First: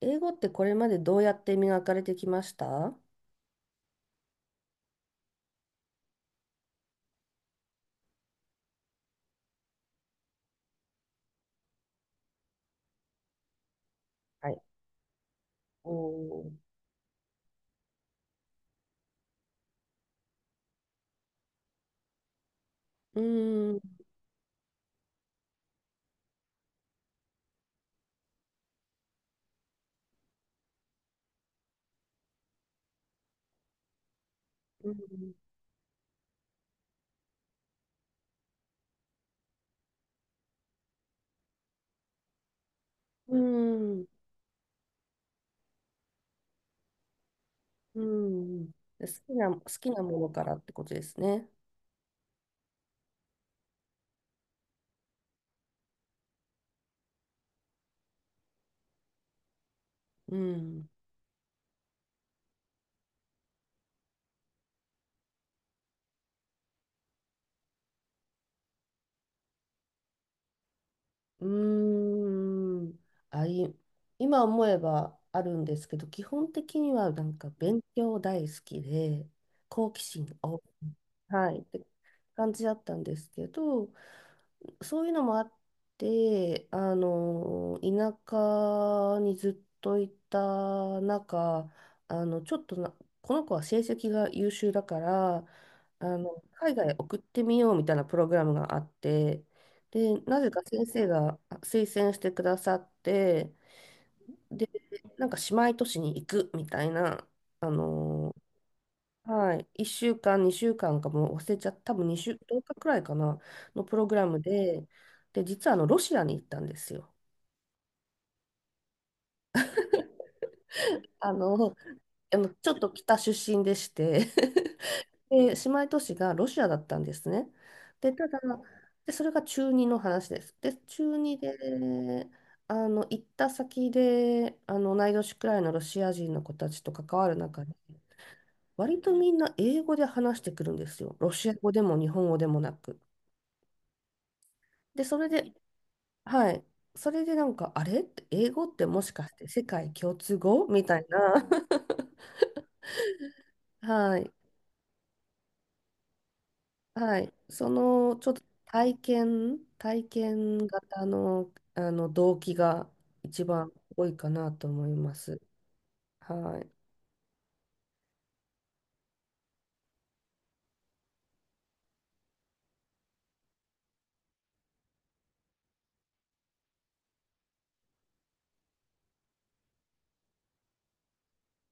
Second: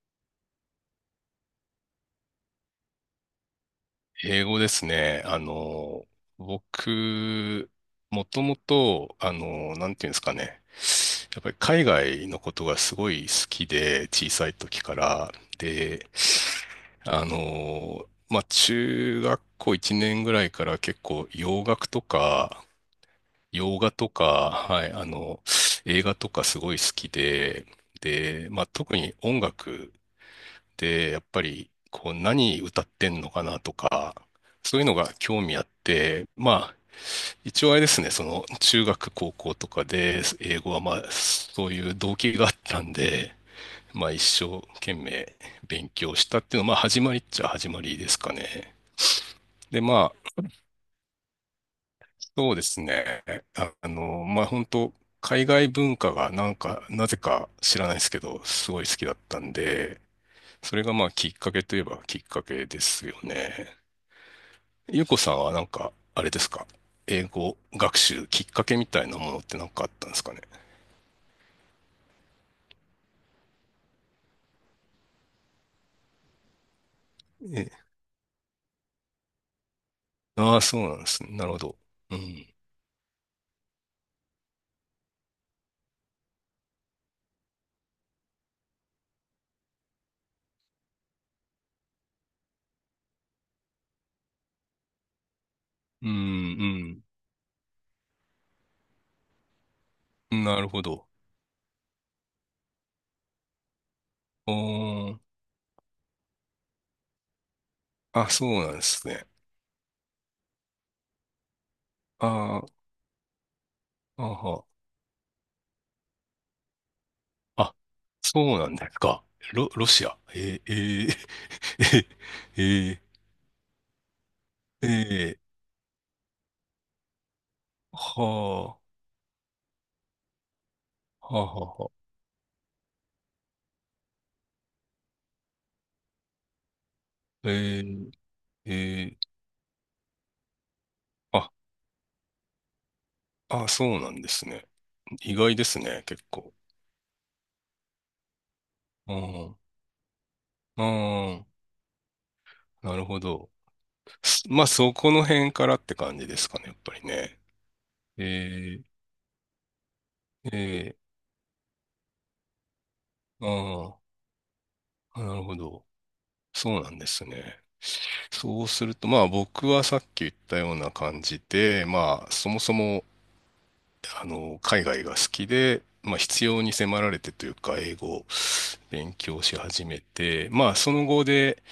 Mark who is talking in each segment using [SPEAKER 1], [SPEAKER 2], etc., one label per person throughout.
[SPEAKER 1] 英語ってこれまでどうやって磨かれてきました？は
[SPEAKER 2] 英語ですね。僕、もともと、なんていうんですかね。やっぱり海外のことがすごい好きで、小さい
[SPEAKER 1] い。
[SPEAKER 2] 時から。
[SPEAKER 1] お
[SPEAKER 2] で、
[SPEAKER 1] ー。
[SPEAKER 2] まあ、中学校1年ぐらいから結構洋楽とか、
[SPEAKER 1] うー
[SPEAKER 2] 洋
[SPEAKER 1] ん、
[SPEAKER 2] 画とか、はい、映画とかすごい好きで、で、まあ、特に音楽で、やっぱりこう何歌ってんのかなとか、そういう
[SPEAKER 1] う
[SPEAKER 2] のが
[SPEAKER 1] ん、
[SPEAKER 2] 興味あって、まあ、一応あれですね、その中学、高校とかで英語はまあ、そういう動機があったんで、
[SPEAKER 1] うん。
[SPEAKER 2] まあ一生懸命勉強したっていうのは、まあ始まりっちゃ始まり
[SPEAKER 1] う
[SPEAKER 2] ですか
[SPEAKER 1] ん。
[SPEAKER 2] ね。
[SPEAKER 1] で、好
[SPEAKER 2] で、
[SPEAKER 1] きな
[SPEAKER 2] ま
[SPEAKER 1] もの
[SPEAKER 2] あ、
[SPEAKER 1] からってことですね。
[SPEAKER 2] そうですね。まあ本当海外文化がなんか、なぜか知らないですけど、すごい好きだったんで、
[SPEAKER 1] う
[SPEAKER 2] それ
[SPEAKER 1] ん、
[SPEAKER 2] がまあきっかけといえばきっかけですよね。ゆうこさんはなんか、あれですか、英語学習きっかけみたいなものってなんかあったんですかね？
[SPEAKER 1] うーん。あ、い、今思えばあるんですけど、基本的にはなんか
[SPEAKER 2] え
[SPEAKER 1] 勉
[SPEAKER 2] え、
[SPEAKER 1] 強大好きで、好奇心
[SPEAKER 2] ああ、
[SPEAKER 1] 旺、
[SPEAKER 2] そうなんですね。な
[SPEAKER 1] は
[SPEAKER 2] る
[SPEAKER 1] い、
[SPEAKER 2] ほ
[SPEAKER 1] っ
[SPEAKER 2] ど。
[SPEAKER 1] て
[SPEAKER 2] う
[SPEAKER 1] 感
[SPEAKER 2] ん。
[SPEAKER 1] じだったんですけど、そういうのもあって、あの、田舎にずっといた中、あの、ちょっとな、この子は成績が優秀だから、
[SPEAKER 2] う
[SPEAKER 1] あの、海外へ
[SPEAKER 2] ん、
[SPEAKER 1] 送ってみようみたいなプログラムがあって、で、
[SPEAKER 2] う
[SPEAKER 1] な
[SPEAKER 2] ん。
[SPEAKER 1] ぜ
[SPEAKER 2] な
[SPEAKER 1] か
[SPEAKER 2] るほ
[SPEAKER 1] 先生
[SPEAKER 2] ど。
[SPEAKER 1] が推薦してくださって、
[SPEAKER 2] お
[SPEAKER 1] で、
[SPEAKER 2] ー、
[SPEAKER 1] なんか姉妹都市に行くみたいな、あ
[SPEAKER 2] あ、
[SPEAKER 1] の、
[SPEAKER 2] そうなんですね。
[SPEAKER 1] はい、1週間、2週間かんかもう忘れちゃった、多分2
[SPEAKER 2] あ
[SPEAKER 1] 週、10日
[SPEAKER 2] ー、
[SPEAKER 1] くらいかな、のプログラ
[SPEAKER 2] あ
[SPEAKER 1] ム
[SPEAKER 2] は、
[SPEAKER 1] で、で、実はあのロシアに行ったんですよ。
[SPEAKER 2] あ、そうなんですか？ロシア。えー、
[SPEAKER 1] あの、
[SPEAKER 2] えー、
[SPEAKER 1] あの ちょっと
[SPEAKER 2] え
[SPEAKER 1] 北出身でして
[SPEAKER 2] ー、えー、え
[SPEAKER 1] で、姉
[SPEAKER 2] ー、
[SPEAKER 1] 妹都市がロシアだったんですね。で、ただ、
[SPEAKER 2] は
[SPEAKER 1] で、それが中2の話です。で、中
[SPEAKER 2] あ、
[SPEAKER 1] 2
[SPEAKER 2] はあ、は
[SPEAKER 1] で、あの、行った先で、あの、同い年くらいのロシア人の子たちと関わる
[SPEAKER 2] あ、
[SPEAKER 1] 中で、
[SPEAKER 2] えー、え
[SPEAKER 1] 割と
[SPEAKER 2] ー、
[SPEAKER 1] みんな英語で話してくるんですよ。ロ
[SPEAKER 2] あ、
[SPEAKER 1] シア語でも日本語でもなく。
[SPEAKER 2] あ、そうなんですね。
[SPEAKER 1] で、それ
[SPEAKER 2] 意
[SPEAKER 1] で、
[SPEAKER 2] 外ですね、結
[SPEAKER 1] は
[SPEAKER 2] 構。
[SPEAKER 1] い。それでなんか、あれって英語ってもし
[SPEAKER 2] う
[SPEAKER 1] かして
[SPEAKER 2] ん、
[SPEAKER 1] 世界共通語
[SPEAKER 2] う
[SPEAKER 1] みたいな。
[SPEAKER 2] ん。なるほど。
[SPEAKER 1] はい。
[SPEAKER 2] まあ、そこの辺からって感じですかね、やっぱり
[SPEAKER 1] はい。
[SPEAKER 2] ね。
[SPEAKER 1] その、ちょっと
[SPEAKER 2] え
[SPEAKER 1] 体
[SPEAKER 2] ー、
[SPEAKER 1] 験
[SPEAKER 2] え
[SPEAKER 1] 型の、あの動機が一番
[SPEAKER 2] ー、
[SPEAKER 1] 多
[SPEAKER 2] あ
[SPEAKER 1] いかなと思いま
[SPEAKER 2] あ、な
[SPEAKER 1] す。
[SPEAKER 2] るほど。
[SPEAKER 1] はい。
[SPEAKER 2] そうなんですね。そうすると、まあ、僕はさっき言ったような感じで、まあ、そもそも、海外が好きで、まあ、必要に迫られてというか、英語を勉強し始めて、まあ、その後で、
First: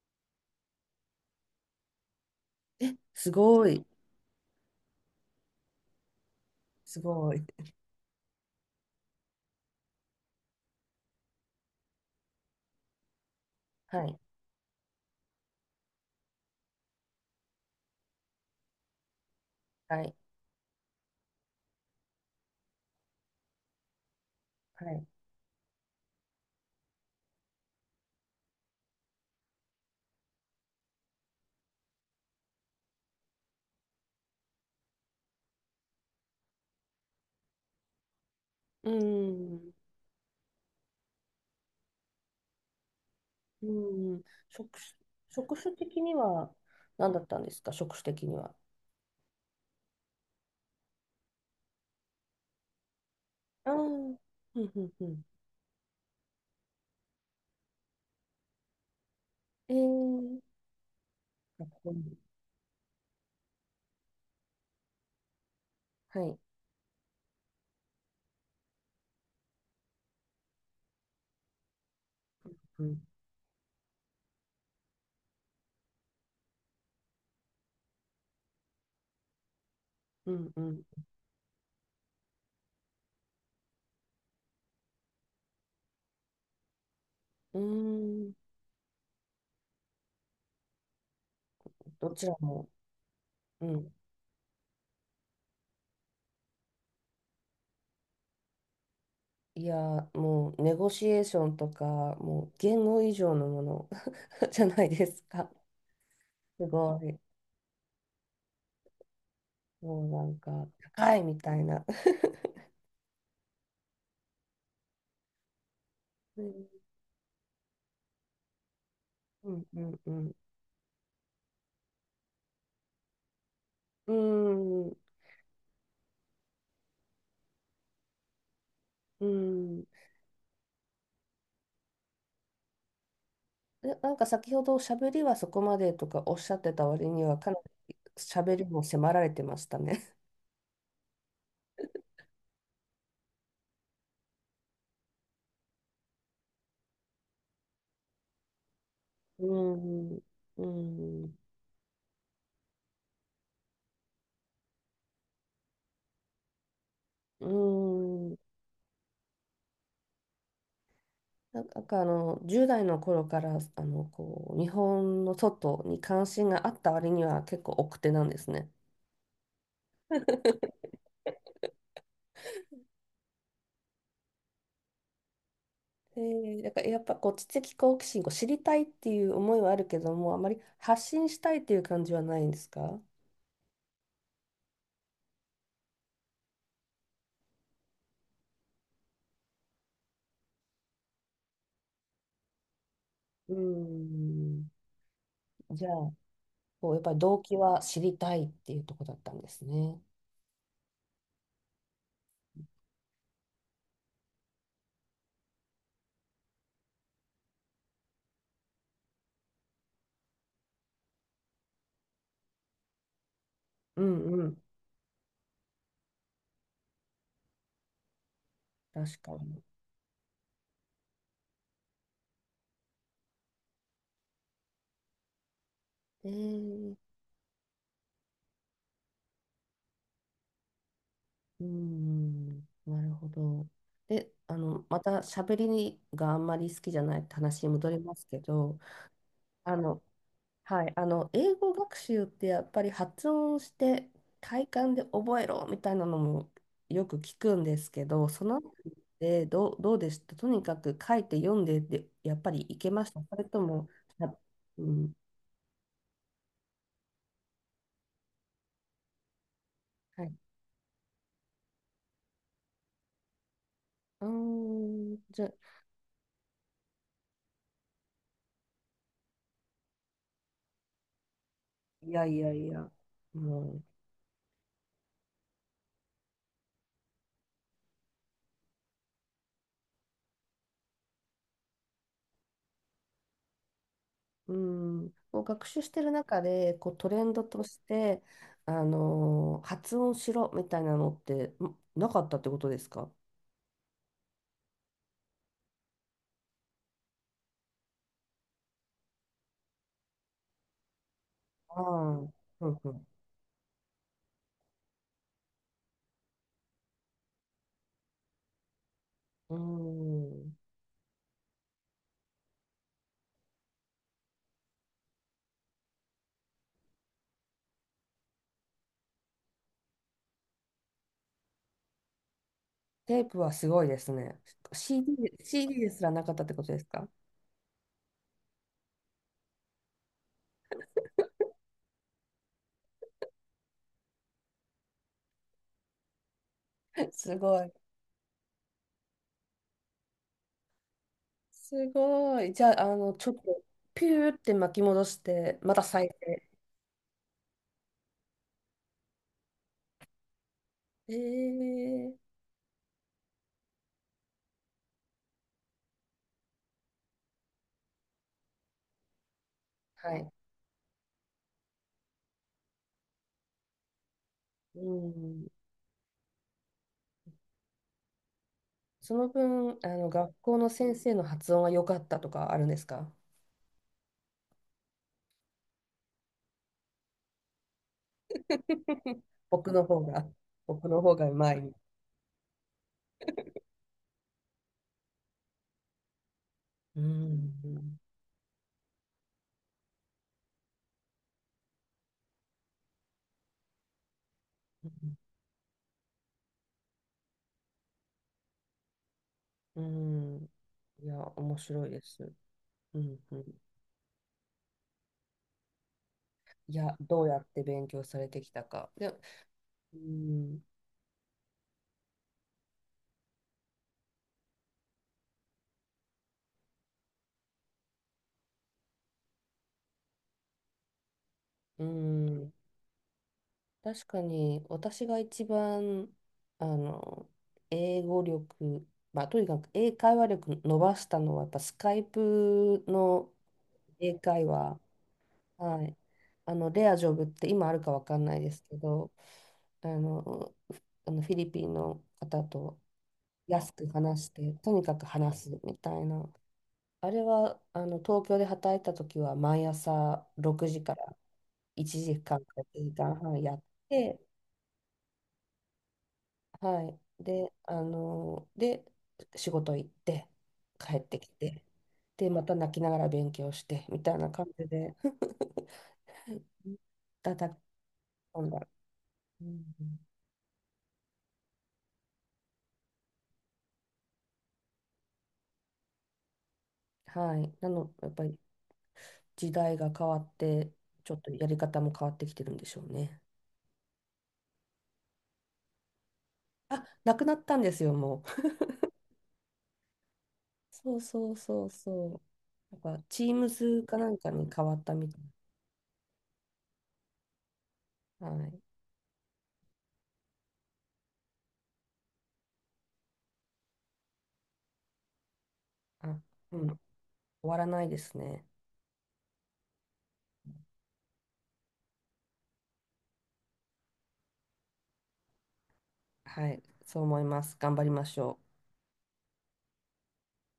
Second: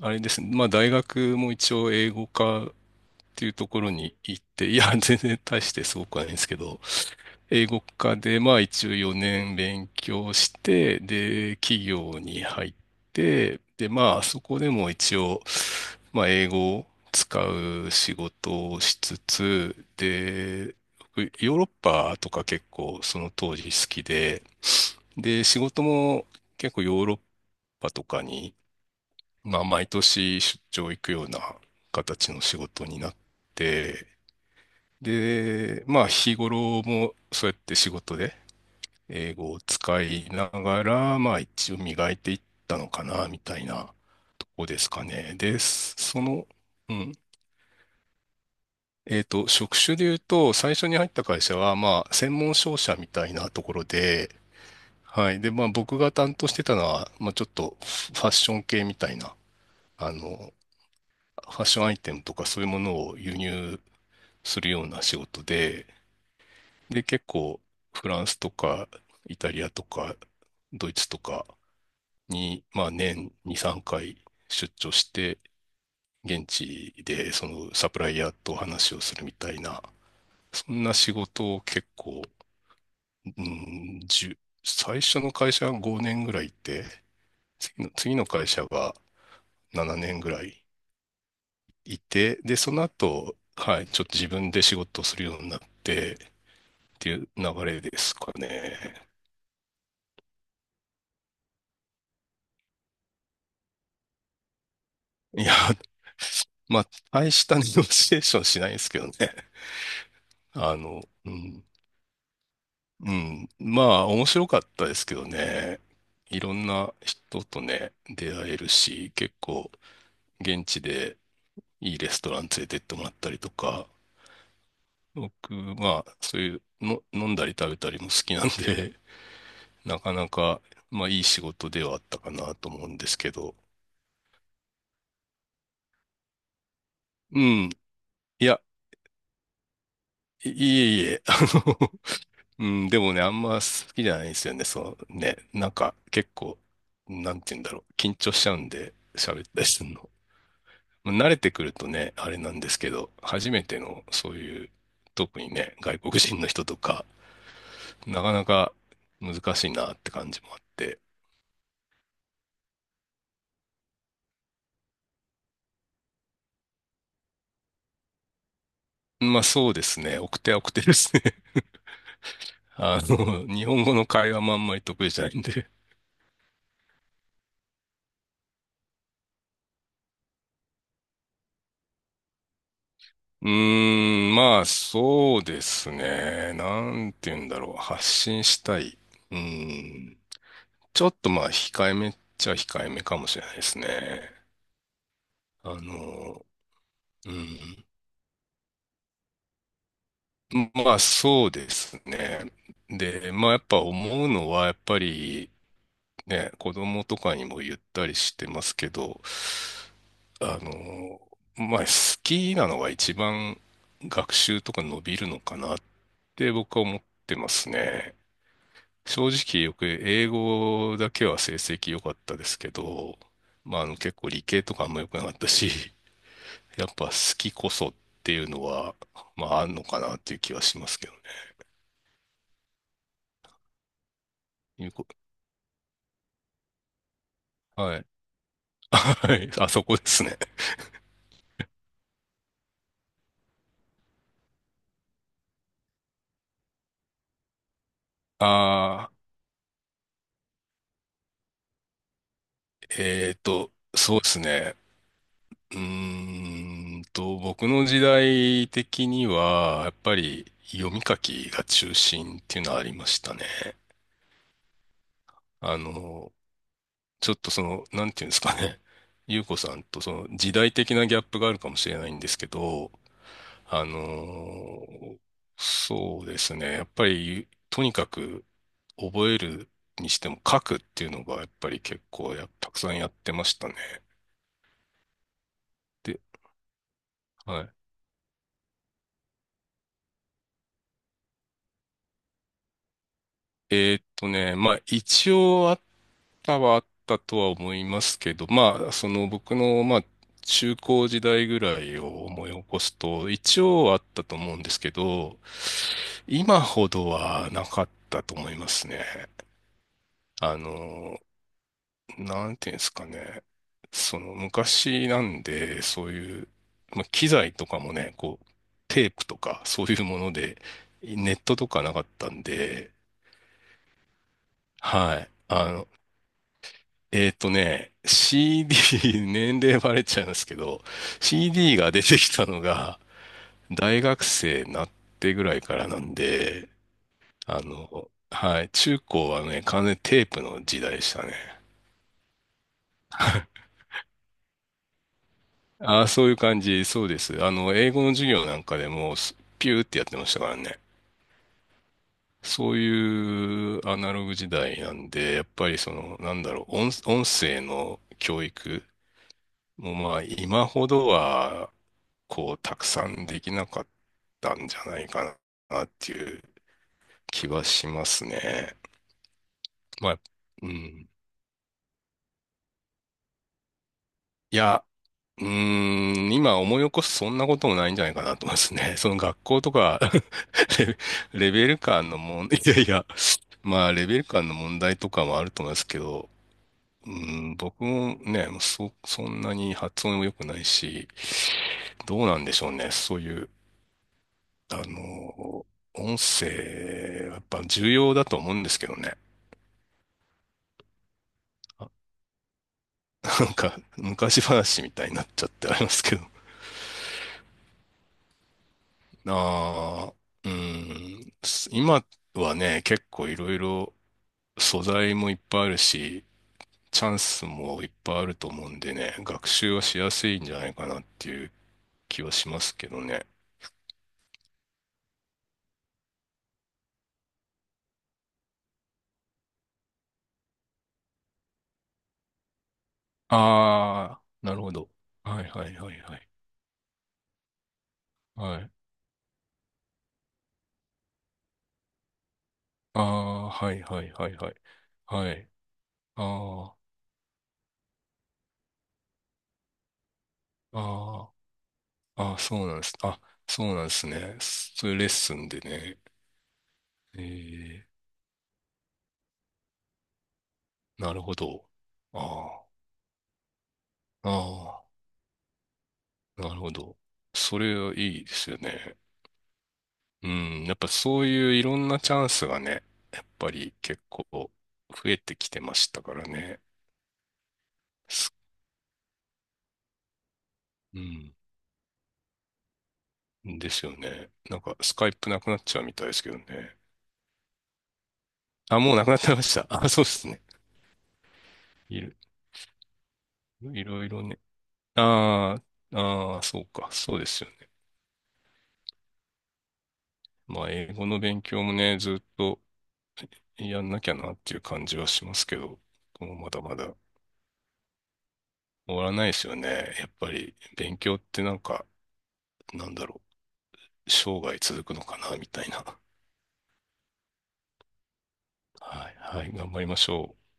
[SPEAKER 2] あれですね、まあ、大学も一応英語科っ
[SPEAKER 1] す
[SPEAKER 2] ていう
[SPEAKER 1] ご
[SPEAKER 2] とこ
[SPEAKER 1] い。
[SPEAKER 2] ろに行って、いや、全然大してすごくはないんですけど、
[SPEAKER 1] すごい。
[SPEAKER 2] 英語科で、まあ一応4年勉強して、で、企業に入って、で、
[SPEAKER 1] はい。
[SPEAKER 2] まあそこでも一応、まあ英語を使う仕事をしつつ、
[SPEAKER 1] はい。
[SPEAKER 2] で、僕ヨーロッパとか結構その当時好きで、
[SPEAKER 1] はい。
[SPEAKER 2] で、仕事も結構ヨーロッパとかに、まあ毎年出張行くような形の仕事になって、で、まあ日頃もそうやって仕事で
[SPEAKER 1] う
[SPEAKER 2] 英語を
[SPEAKER 1] ん。
[SPEAKER 2] 使いながら、まあ一応磨いていったのかな、みたい
[SPEAKER 1] う
[SPEAKER 2] な
[SPEAKER 1] ん。
[SPEAKER 2] とこ
[SPEAKER 1] 職
[SPEAKER 2] です
[SPEAKER 1] 種、
[SPEAKER 2] かね。
[SPEAKER 1] 職
[SPEAKER 2] で、
[SPEAKER 1] 種的には
[SPEAKER 2] うん。
[SPEAKER 1] 何だったんですか、職種的には。
[SPEAKER 2] 職種で言うと、最初に入った会社は、まあ、専門商社みたいなと
[SPEAKER 1] ああ。
[SPEAKER 2] こ
[SPEAKER 1] う
[SPEAKER 2] ろ
[SPEAKER 1] ん
[SPEAKER 2] で、
[SPEAKER 1] うんうん。
[SPEAKER 2] はい。で、まあ、僕が担当してたのは、まあ、ちょっとファッション系みたいな、
[SPEAKER 1] え
[SPEAKER 2] あ
[SPEAKER 1] ー。
[SPEAKER 2] の、ファ
[SPEAKER 1] か
[SPEAKER 2] ッ
[SPEAKER 1] っ
[SPEAKER 2] ション
[SPEAKER 1] こ
[SPEAKER 2] ア
[SPEAKER 1] い
[SPEAKER 2] イテ
[SPEAKER 1] い。
[SPEAKER 2] ムとかそういうものを輸入するような仕事で、
[SPEAKER 1] はい。
[SPEAKER 2] で、結構、フランスとか、イタリアとか、ドイツとか、に、
[SPEAKER 1] う
[SPEAKER 2] まあ、
[SPEAKER 1] ん、
[SPEAKER 2] 年2、3回出張して、現地でそのサプライヤーと話をするみたいな、
[SPEAKER 1] うん、う
[SPEAKER 2] そ
[SPEAKER 1] ん。
[SPEAKER 2] んな仕事を結構、うん、最初の会社が5年ぐらいいて、
[SPEAKER 1] う
[SPEAKER 2] 次の
[SPEAKER 1] ーん。
[SPEAKER 2] 会社が7年ぐらいい
[SPEAKER 1] どちら
[SPEAKER 2] て、で、
[SPEAKER 1] も、
[SPEAKER 2] その後、
[SPEAKER 1] う
[SPEAKER 2] はい、
[SPEAKER 1] ん。
[SPEAKER 2] ちょっと自分で仕事をするようになってっていう流れですかね。
[SPEAKER 1] いや、もう、ネゴシエーションとか、もう、言語以上のもの じゃないです
[SPEAKER 2] い
[SPEAKER 1] か。
[SPEAKER 2] や、
[SPEAKER 1] す
[SPEAKER 2] まあ、
[SPEAKER 1] ごい。
[SPEAKER 2] 大した ネゴシエーションしないですけどね。
[SPEAKER 1] もうなんか、高い
[SPEAKER 2] う
[SPEAKER 1] みたい
[SPEAKER 2] ん、
[SPEAKER 1] な。
[SPEAKER 2] うん。まあ、面白かったですけどね。い
[SPEAKER 1] うん、
[SPEAKER 2] ろんな人とね、出会えるし、結
[SPEAKER 1] うん、
[SPEAKER 2] 構、
[SPEAKER 1] うん。うん、
[SPEAKER 2] 現地でいいレストラン連れてってもらったりとか、
[SPEAKER 1] うん。
[SPEAKER 2] 僕、まあ、そういうの、飲んだり食べたりも好きなんで、
[SPEAKER 1] う ん。
[SPEAKER 2] なかなか、まあ、いい仕事ではあったかなと思うんですけど。
[SPEAKER 1] で、なんか先ほど、しゃべりはそこまでとかおっしゃってた割には、
[SPEAKER 2] う
[SPEAKER 1] かな
[SPEAKER 2] ん。
[SPEAKER 1] りしゃ
[SPEAKER 2] い
[SPEAKER 1] べ
[SPEAKER 2] や、
[SPEAKER 1] りも迫られてましたね。
[SPEAKER 2] いいえいえ、の、うん、でもね、あんま好きじゃないんですよね。そのね、なんか、結構、なんて言うんだろう、緊張しちゃうんで、喋っ
[SPEAKER 1] う
[SPEAKER 2] たりするの。
[SPEAKER 1] ん、う
[SPEAKER 2] 慣れ
[SPEAKER 1] ん、
[SPEAKER 2] てくるとね、あれなんですけど、初めてのそういう、特にね、外国人の人とか、
[SPEAKER 1] う
[SPEAKER 2] なか
[SPEAKER 1] ん。
[SPEAKER 2] なか難しいなって感じもあって。
[SPEAKER 1] なんかあの10代の頃から、あのこう日本の外に関心があった割には結構奥手なんですね。
[SPEAKER 2] まあそうですね、奥手は奥手 ですね。日本語の会話もあんまり得意じゃないんで。
[SPEAKER 1] で、だからやっぱこう知的好奇心を知りたいっていう思いはあるけども、あまり発信したいっていう感じはないんですか？
[SPEAKER 2] うーん、まあそうですね、なんて言うんだろう、発信したい。うーん、ちょっとまあ控えめっちゃ控えめかもしれ
[SPEAKER 1] う
[SPEAKER 2] ない
[SPEAKER 1] ー
[SPEAKER 2] ですね。
[SPEAKER 1] ん。
[SPEAKER 2] あ
[SPEAKER 1] じゃあ、
[SPEAKER 2] の、
[SPEAKER 1] こうやっぱり
[SPEAKER 2] う
[SPEAKER 1] 動機は
[SPEAKER 2] ん。
[SPEAKER 1] 知りたいっていうところだったんですね。
[SPEAKER 2] まあそうですね。で、まあやっぱ思うのはやっぱりね、子供とかにも言ったりしてますけど、あの、まあ好きなのが一番
[SPEAKER 1] うん
[SPEAKER 2] 学
[SPEAKER 1] うん。
[SPEAKER 2] 習とか伸びるのかなって僕は思ってますね。
[SPEAKER 1] 確
[SPEAKER 2] 正
[SPEAKER 1] かに。
[SPEAKER 2] 直よく英語だけは成績良かったですけど、まあ結構理系とかあんま良くなかったし、
[SPEAKER 1] え
[SPEAKER 2] やっ
[SPEAKER 1] ー。
[SPEAKER 2] ぱ好きこそっていうのは、まああんのかなっていう気はしますけどね。
[SPEAKER 1] うーん、なるほど。で、あの、
[SPEAKER 2] いう
[SPEAKER 1] ま
[SPEAKER 2] こ
[SPEAKER 1] た喋りがあんまり好きじゃないって話に戻
[SPEAKER 2] は
[SPEAKER 1] り
[SPEAKER 2] い。
[SPEAKER 1] ますけど、
[SPEAKER 2] はい。あ
[SPEAKER 1] あ
[SPEAKER 2] そこ
[SPEAKER 1] の、
[SPEAKER 2] ですね。
[SPEAKER 1] はい、あの、英語学習ってやっぱり発音して体感で覚えろみたいなのもよく聞くんですけど、そのあ
[SPEAKER 2] ああ、
[SPEAKER 1] でどうでしたとにかく書いて読んでで、やっぱりいけましたそれとも、
[SPEAKER 2] そうで
[SPEAKER 1] あ、
[SPEAKER 2] すね。
[SPEAKER 1] うん、
[SPEAKER 2] 僕の時代的には、やっぱ
[SPEAKER 1] はい。
[SPEAKER 2] り読み書きが中心っていうのはありましたね。
[SPEAKER 1] うーん、じゃ、
[SPEAKER 2] あの、ちょっとなんていうんですかね。ゆうこさんとその時代的なギャップがあるかもしれな
[SPEAKER 1] い
[SPEAKER 2] いん
[SPEAKER 1] や
[SPEAKER 2] で
[SPEAKER 1] い
[SPEAKER 2] すけ
[SPEAKER 1] やいや、
[SPEAKER 2] ど、
[SPEAKER 1] もう。
[SPEAKER 2] あの、そうですね。やっぱり、とにかく覚えるにしても書くっていうのがやっぱり結構たくさんやってましたね。
[SPEAKER 1] うん、こう学習してる
[SPEAKER 2] で、
[SPEAKER 1] 中でこうトレンドと
[SPEAKER 2] は
[SPEAKER 1] して、発音しろみたいなのってんなかったってことですか？
[SPEAKER 2] い。まあ一応あったはあったとは思いますけど、まあその僕のまあ中高時代ぐら
[SPEAKER 1] あ
[SPEAKER 2] いを
[SPEAKER 1] あ、
[SPEAKER 2] 思い起
[SPEAKER 1] う
[SPEAKER 2] こす
[SPEAKER 1] ん
[SPEAKER 2] と一応あったと思うんですけど、今ほどはなかったと思いますね。
[SPEAKER 1] うん。うん。
[SPEAKER 2] あの、なんていうんですかね。その昔なんで、そういう、まあ、機材とかもね、こう、テープとかそういうもので、ネットとかなかったんで、
[SPEAKER 1] テープはすごいですね。
[SPEAKER 2] はい。
[SPEAKER 1] CD、CD ですらなかったってことですか？
[SPEAKER 2] CD、年齢バレちゃうんですけど、CD が出てきたのが大学生になってぐらいからなんで、
[SPEAKER 1] すごい。
[SPEAKER 2] はい、中高はね、完全にテープの時代でしたね。
[SPEAKER 1] すごい。じゃあ、あの、ちょっとピューって巻き戻して、また
[SPEAKER 2] あ
[SPEAKER 1] 再
[SPEAKER 2] あ、そういう
[SPEAKER 1] 生。
[SPEAKER 2] 感じ、そうです。英語の授業なんかでも、ピューってやってましたからね。
[SPEAKER 1] えー、
[SPEAKER 2] そういうアナログ時代なんで、やっぱりなんだろう、音声の教育も
[SPEAKER 1] は
[SPEAKER 2] まあ、
[SPEAKER 1] い。
[SPEAKER 2] 今ほどは、こう、たくさんできなかったんじ
[SPEAKER 1] う
[SPEAKER 2] ゃないか
[SPEAKER 1] ん。
[SPEAKER 2] な、っていう気はしますね。
[SPEAKER 1] その分、あの、
[SPEAKER 2] まあ、
[SPEAKER 1] 学校の
[SPEAKER 2] う
[SPEAKER 1] 先
[SPEAKER 2] ん。
[SPEAKER 1] 生の発音は良かったとかあるんですか？
[SPEAKER 2] いや、うーん、今思い起こすそんなこともないんじゃないかなと思いますね。その学校
[SPEAKER 1] 僕
[SPEAKER 2] と
[SPEAKER 1] の
[SPEAKER 2] か
[SPEAKER 1] 方が、僕の方が う
[SPEAKER 2] レ
[SPEAKER 1] ま
[SPEAKER 2] ベ
[SPEAKER 1] い。
[SPEAKER 2] ル感の問題、いやいや、まあレベル感の問題とかもあると思いますけど、
[SPEAKER 1] う
[SPEAKER 2] うーん、
[SPEAKER 1] ん。
[SPEAKER 2] 僕
[SPEAKER 1] う
[SPEAKER 2] もね、そんなに発音も良くないし、どうなんでしょうね。そういう、あ
[SPEAKER 1] ん。
[SPEAKER 2] の、音声、やっぱ重要だと思うんですけどね。
[SPEAKER 1] うん。いや、面 白い
[SPEAKER 2] あ
[SPEAKER 1] です。うんう
[SPEAKER 2] なん
[SPEAKER 1] ん。
[SPEAKER 2] か、昔話みたいになっちゃってありますけど。
[SPEAKER 1] いや、どうやって勉強されてきたか。で、う
[SPEAKER 2] ああ、う
[SPEAKER 1] ん。
[SPEAKER 2] ん、今はね、結構いろいろ素材もいっぱいあるし、チャンスもいっぱいあると思うんでね、学習はしやすいんじゃないかなっていう
[SPEAKER 1] う
[SPEAKER 2] 気はし
[SPEAKER 1] ん。
[SPEAKER 2] ますけどね。
[SPEAKER 1] 確かに、私が一番、あの、英語力、まあ、とにかく英会話力伸ばしたのは、やっぱスカイプの英
[SPEAKER 2] あ
[SPEAKER 1] 会
[SPEAKER 2] ー、なるほ
[SPEAKER 1] 話。
[SPEAKER 2] ど。はいはい
[SPEAKER 1] は
[SPEAKER 2] は
[SPEAKER 1] い。
[SPEAKER 2] いはい。
[SPEAKER 1] あの、レアジョブって今あるかわかんないで
[SPEAKER 2] は
[SPEAKER 1] す
[SPEAKER 2] い。
[SPEAKER 1] けど、あの、あのフィリピンの方と
[SPEAKER 2] あー、
[SPEAKER 1] 安
[SPEAKER 2] はい
[SPEAKER 1] く
[SPEAKER 2] はい
[SPEAKER 1] 話
[SPEAKER 2] は
[SPEAKER 1] し
[SPEAKER 2] いは
[SPEAKER 1] て、
[SPEAKER 2] い。
[SPEAKER 1] とにかく
[SPEAKER 2] は
[SPEAKER 1] 話
[SPEAKER 2] い。
[SPEAKER 1] すみたい
[SPEAKER 2] あ
[SPEAKER 1] な。
[SPEAKER 2] ー、
[SPEAKER 1] あれは、あの、東京で働いた時は毎朝6時から
[SPEAKER 2] あー、
[SPEAKER 1] 1
[SPEAKER 2] あ
[SPEAKER 1] 時
[SPEAKER 2] ー、
[SPEAKER 1] 間か
[SPEAKER 2] そ
[SPEAKER 1] ん
[SPEAKER 2] う
[SPEAKER 1] か
[SPEAKER 2] なん
[SPEAKER 1] ら
[SPEAKER 2] で
[SPEAKER 1] 1
[SPEAKER 2] す。
[SPEAKER 1] 時
[SPEAKER 2] あ、
[SPEAKER 1] 間半やっ
[SPEAKER 2] そうなんです
[SPEAKER 1] て、
[SPEAKER 2] ね。そういうレッスンでね。
[SPEAKER 1] は
[SPEAKER 2] え
[SPEAKER 1] い。で、あ
[SPEAKER 2] ー、
[SPEAKER 1] の、で、仕事行って、帰っ
[SPEAKER 2] な
[SPEAKER 1] て
[SPEAKER 2] る
[SPEAKER 1] き
[SPEAKER 2] ほ
[SPEAKER 1] て、
[SPEAKER 2] ど。あ
[SPEAKER 1] で、また
[SPEAKER 2] ー、
[SPEAKER 1] 泣きながら勉強して、みたいな感じ
[SPEAKER 2] あ
[SPEAKER 1] で、
[SPEAKER 2] ー、なるほど。
[SPEAKER 1] たたき
[SPEAKER 2] それはいいで
[SPEAKER 1] 込ん
[SPEAKER 2] すよ
[SPEAKER 1] だ。
[SPEAKER 2] ね。
[SPEAKER 1] うん。
[SPEAKER 2] うん、やっぱそういういろんなチャンスがね、やっぱり結構増えてきてましたからね。
[SPEAKER 1] はい。なの、やっぱ
[SPEAKER 2] す
[SPEAKER 1] り時代が変わって、
[SPEAKER 2] う
[SPEAKER 1] ちょっと
[SPEAKER 2] ん、
[SPEAKER 1] やり方も変わってきてるんでしょうね。
[SPEAKER 2] ですよね。なんかスカイプなくなっちゃうみたいですけどね。
[SPEAKER 1] あ、なくなったんですよ、もう。
[SPEAKER 2] あ、もうなくなってました。あ、そうですね。
[SPEAKER 1] そうそうそう
[SPEAKER 2] い
[SPEAKER 1] そ
[SPEAKER 2] ろ、
[SPEAKER 1] う。なんか、チームズ
[SPEAKER 2] い
[SPEAKER 1] か
[SPEAKER 2] ろ
[SPEAKER 1] な
[SPEAKER 2] い
[SPEAKER 1] ん
[SPEAKER 2] ろ
[SPEAKER 1] か
[SPEAKER 2] ね。
[SPEAKER 1] に変わったみたい。
[SPEAKER 2] ああ、ああ、そうか。そうですよね。
[SPEAKER 1] はい。
[SPEAKER 2] まあ、英語の勉強もね、ずっとやんなきゃなっていう感じはしますけど、
[SPEAKER 1] あ、
[SPEAKER 2] もうま
[SPEAKER 1] う
[SPEAKER 2] だ
[SPEAKER 1] ん。
[SPEAKER 2] ま
[SPEAKER 1] 終
[SPEAKER 2] だ
[SPEAKER 1] わらないですね。
[SPEAKER 2] 終わらないですよね。やっぱり勉強ってなんか、なんだろう。生涯続くのかな、みたいな。
[SPEAKER 1] はい。そう思います。頑張りましょう。
[SPEAKER 2] はい、はい、頑張りましょう。